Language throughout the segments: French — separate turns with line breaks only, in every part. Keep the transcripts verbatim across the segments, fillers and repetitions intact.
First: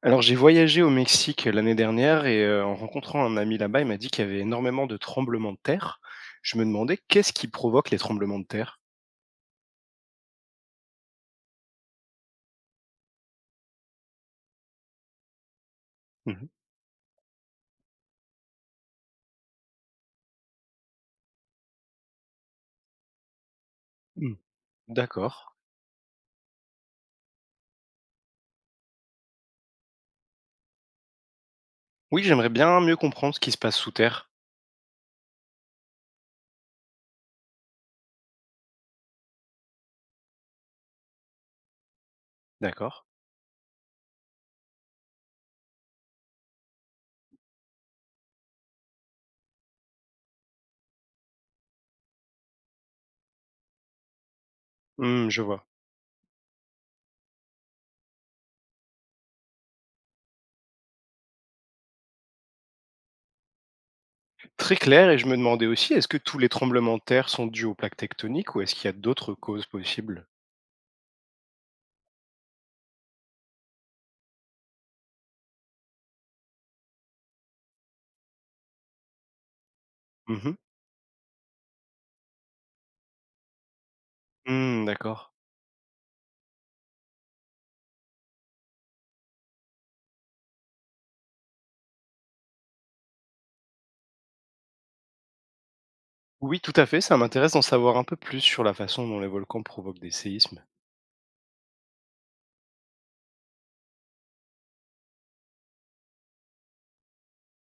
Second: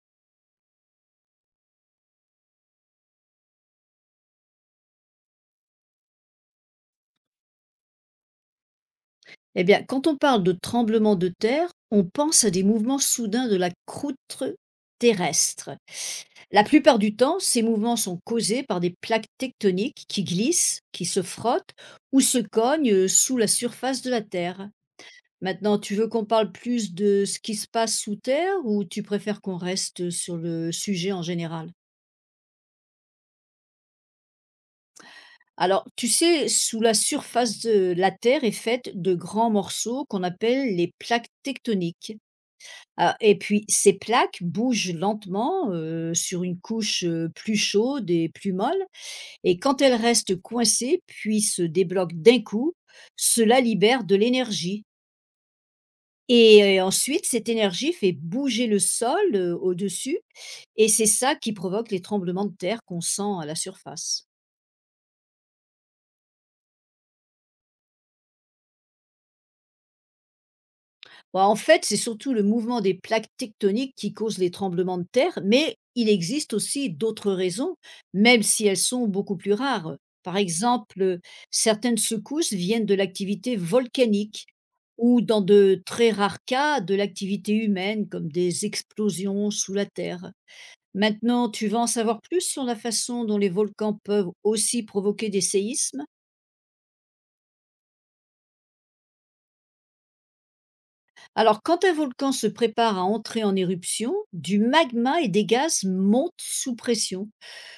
Alors j'ai voyagé au Mexique l'année dernière et heu, en rencontrant un ami là-bas, il m'a dit qu'il y avait énormément de tremblements de terre. Je me demandais qu'est-ce qui provoque les tremblements de terre?
Eh bien, quand on parle de tremblement de terre, on pense à des mouvements soudains de la croûte terrestre.
Mmh mh.
La plupart du temps, ces mouvements sont causés par des plaques tectoniques qui glissent, qui se frottent ou se cognent sous la surface de la
Mmh.
Terre.
D'accord.
Maintenant, tu veux qu'on parle plus de ce qui se passe sous Terre ou tu préfères qu'on reste sur le sujet en général?
Oui, j'aimerais bien mieux comprendre ce qui se passe sous terre.
Alors, tu sais, sous la surface de la Terre est faite de grands morceaux qu'on appelle les plaques tectoniques.
D'accord.
Ah, et puis ces plaques bougent lentement, heu, sur une couche, heu, plus chaude et plus molle, et quand elles restent coincées puis se débloquent d'un coup, cela libère de l'énergie,
Mmh, je vois.
et heu, ensuite cette énergie fait bouger le sol, heu, au-dessus, et c'est ça qui provoque les tremblements de terre qu'on sent à la surface.
Très clair et je me demandais aussi, est-ce que tous les tremblements de terre sont dus aux plaques tectoniques ou est-ce qu'il y a d'autres causes possibles?
Bah, en fait, c'est surtout le mouvement des plaques tectoniques qui cause les tremblements de terre, mais il existe aussi d'autres raisons, même si elles sont beaucoup plus rares. Par
Mmh mh.
exemple, certaines secousses viennent de l'activité volcanique
Mmh,
ou,
d'accord.
dans de très rares cas, de l'activité humaine comme des explosions sous la terre. Maintenant, tu vas en savoir plus sur la façon dont les volcans peuvent aussi provoquer des séismes.
Oui, tout à fait, ça m'intéresse d'en savoir un peu plus sur la façon dont les volcans provoquent des séismes.
Alors, quand un volcan se prépare à entrer en éruption, du magma et des gaz montent sous pression.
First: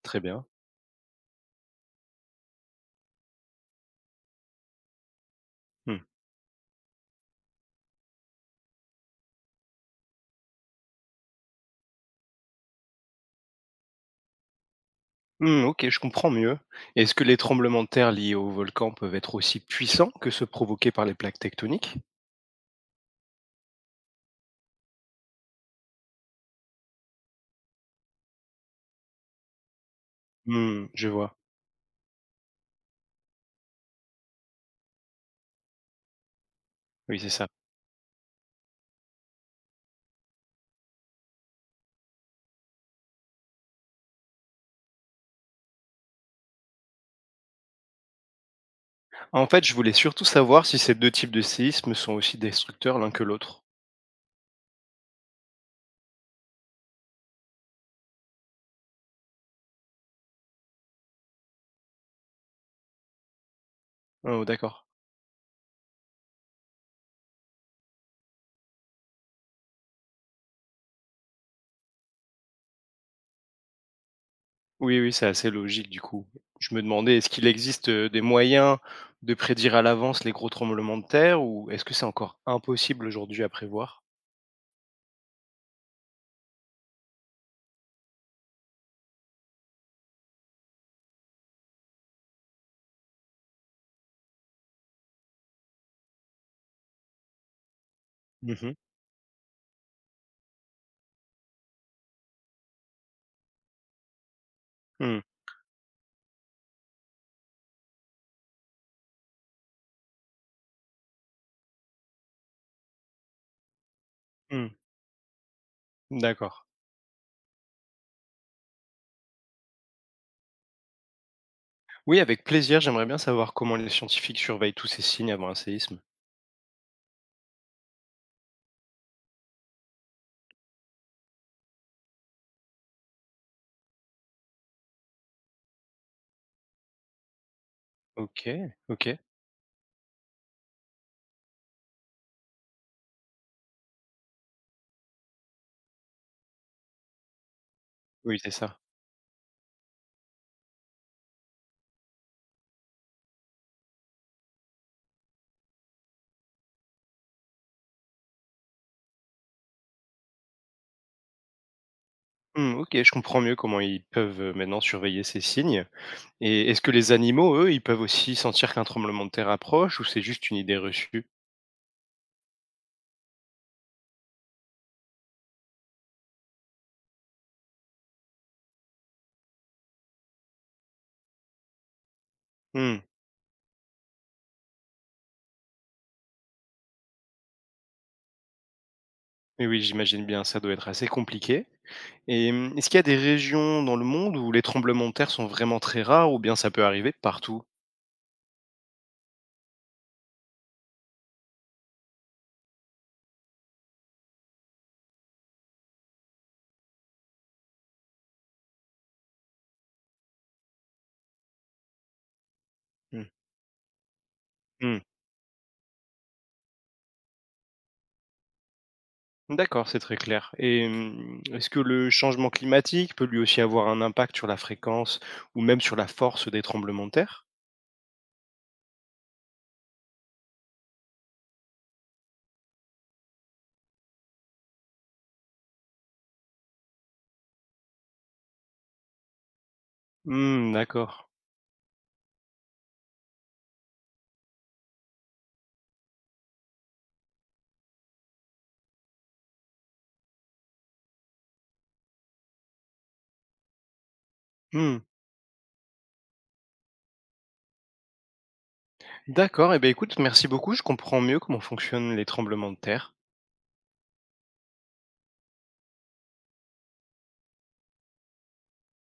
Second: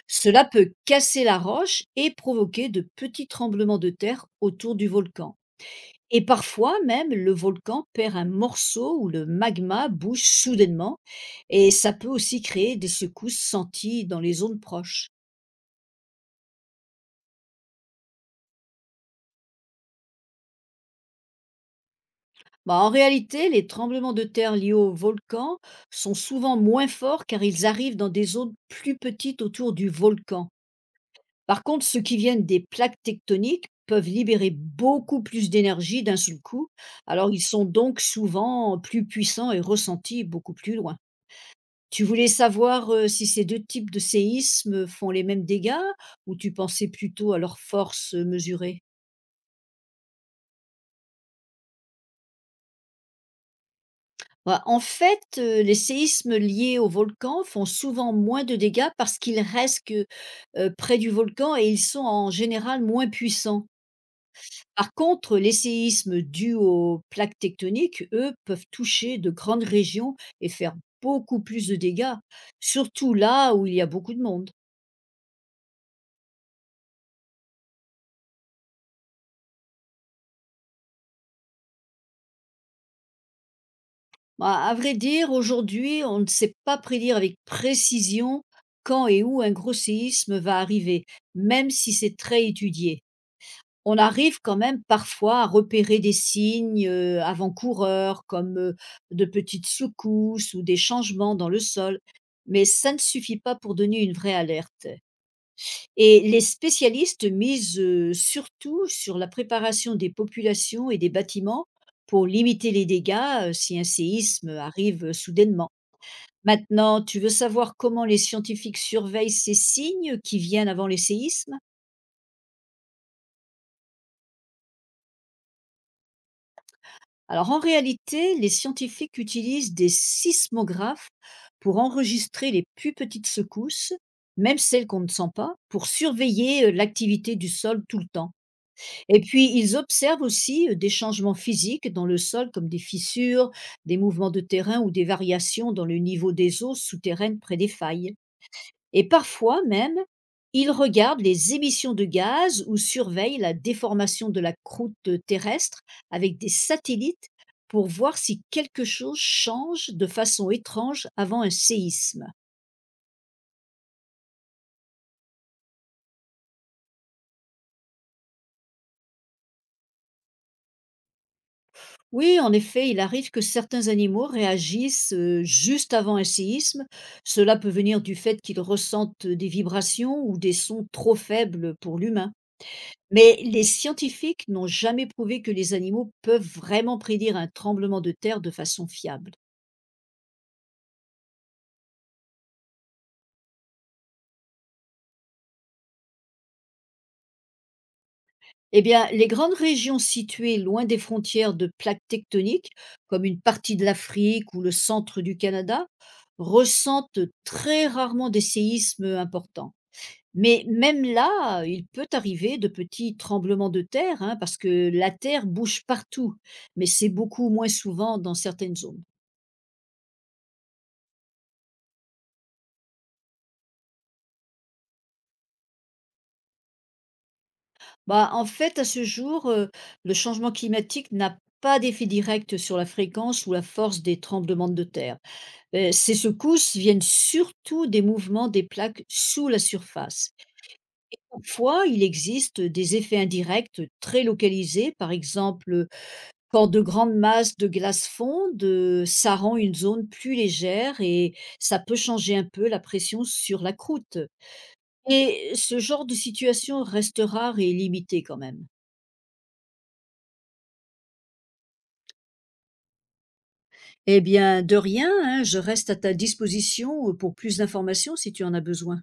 Très
Cela
bien.
peut casser la roche et provoquer de petits tremblements de terre autour du volcan.
Mmh.
Et parfois même, le volcan perd un morceau où le magma bouge soudainement, et ça peut aussi créer des secousses senties dans les zones proches.
Mmh, OK, je comprends mieux. Est-ce que les tremblements de terre liés aux volcans peuvent être aussi puissants que ceux provoqués par les plaques tectoniques?
Bah, en réalité, les tremblements de terre liés au volcan sont souvent moins forts car ils arrivent dans des zones plus petites autour du volcan.
Mmh, je vois.
Par contre, ceux qui viennent des plaques tectoniques peuvent libérer beaucoup plus d'énergie d'un seul coup,
Oui, c'est
alors ils
ça.
sont donc souvent plus puissants et ressentis beaucoup plus loin. Tu voulais savoir euh, si ces deux types de séismes font les mêmes dégâts ou tu pensais plutôt à leur force euh, mesurée?
En fait, je voulais surtout savoir si ces deux types de séismes sont aussi destructeurs l'un que l'autre.
Bah, en fait, euh, les séismes liés au volcan font souvent moins de dégâts parce qu'ils restent que, euh, près du volcan, et ils sont en général moins puissants.
Oh, d'accord.
Par contre, les séismes dus aux plaques tectoniques, eux, peuvent toucher de grandes régions et faire beaucoup plus de dégâts, surtout là où il y a beaucoup de monde.
Oui, oui, c'est assez logique du coup. Je me demandais, est-ce qu'il existe euh, des moyens de prédire à l'avance les gros tremblements de terre ou est-ce que c'est encore impossible aujourd'hui à prévoir?
À à vrai dire, aujourd'hui, on ne sait pas prédire avec précision quand et où un gros séisme va arriver, même si c'est très étudié. On arrive quand même parfois à repérer des signes, heu, avant-coureurs, comme,
Mhm.
heu, de petites secousses ou des changements dans le sol, mais ça ne suffit pas pour donner une vraie alerte,
Mm,
et les spécialistes misent, heu, surtout sur la préparation des populations et des bâtiments pour limiter les dégâts, heu, si un séisme
mm.
arrive, heu, soudainement.
D'accord.
Maintenant, tu veux savoir comment les scientifiques surveillent ces signes qui viennent avant les séismes?
Oui, avec plaisir, j'aimerais bien savoir comment les scientifiques surveillent tous ces signes avant un séisme.
Alors, en réalité, les scientifiques utilisent des sismographes pour enregistrer les plus petites secousses, même celles qu'on ne sent pas, pour surveiller euh, l'activité du sol tout le temps.
OK, OK.
Et puis ils observent aussi euh, des changements physiques dans le sol comme des fissures, des mouvements de terrain ou des variations dans le niveau des eaux souterraines près des failles.
Oui, c'est ça.
Et parfois même, ils regardent les émissions de gaz ou surveillent la déformation de la croûte terrestre avec des satellites pour voir si quelque chose change de façon étrange avant un séisme.
Mmh, OK, je comprends mieux comment ils peuvent, heu, maintenant surveiller ces signes. Et est-ce que les animaux, eux, ils peuvent aussi sentir qu'un tremblement de terre approche ou c'est juste une idée reçue?
Oui, en effet, il arrive que certains animaux réagissent euh, juste avant un séisme. Cela peut venir du fait qu'ils ressentent des vibrations ou des sons trop faibles pour l'humain.
Mmh,
Mais les scientifiques n'ont jamais prouvé que les animaux peuvent vraiment prédire un tremblement de terre de façon fiable.
oui, oui, j'imagine bien, ça doit être assez compliqué et mmh, est-ce qu'il y a des régions dans le monde où les tremblements de terre sont vraiment très rares ou bien ça peut arriver partout?
Eh bien, les grandes régions situées loin des frontières de plaques tectoniques, comme une partie de l'Afrique ou le centre du Canada, ressentent très rarement des séismes importants. Mais même là, il peut arriver de petits
Mmh.
tremblements de terre, hein, parce que
Mmh.
la terre bouge partout, mais c'est beaucoup moins souvent dans certaines zones.
D'accord, c'est très clair et mmh, est-ce que le changement climatique peut lui aussi avoir un impact sur la fréquence ou même sur la force des tremblements de terre?
Bah, en fait, à ce jour, heu, le changement climatique n'a pas d'effet direct sur la fréquence ou la force des tremblements de terre. Heu, ces secousses viennent surtout des mouvements des plaques sous la surface.
Mmh, d'accord.
Parfois, il existe des effets indirects très localisés, par exemple, quand de grandes masses de glace fondent, heu, ça rend une zone plus légère et ça peut changer un peu la pression sur la croûte.
Mmh.
Et ce genre de situation reste rare et limité quand même.
D'accord et ben écoute, merci beaucoup, je comprends mieux comment fonctionnent les tremblements de terre.
Eh bien, de rien, hein, je reste à ta disposition euh, pour plus d'informations si tu en as besoin.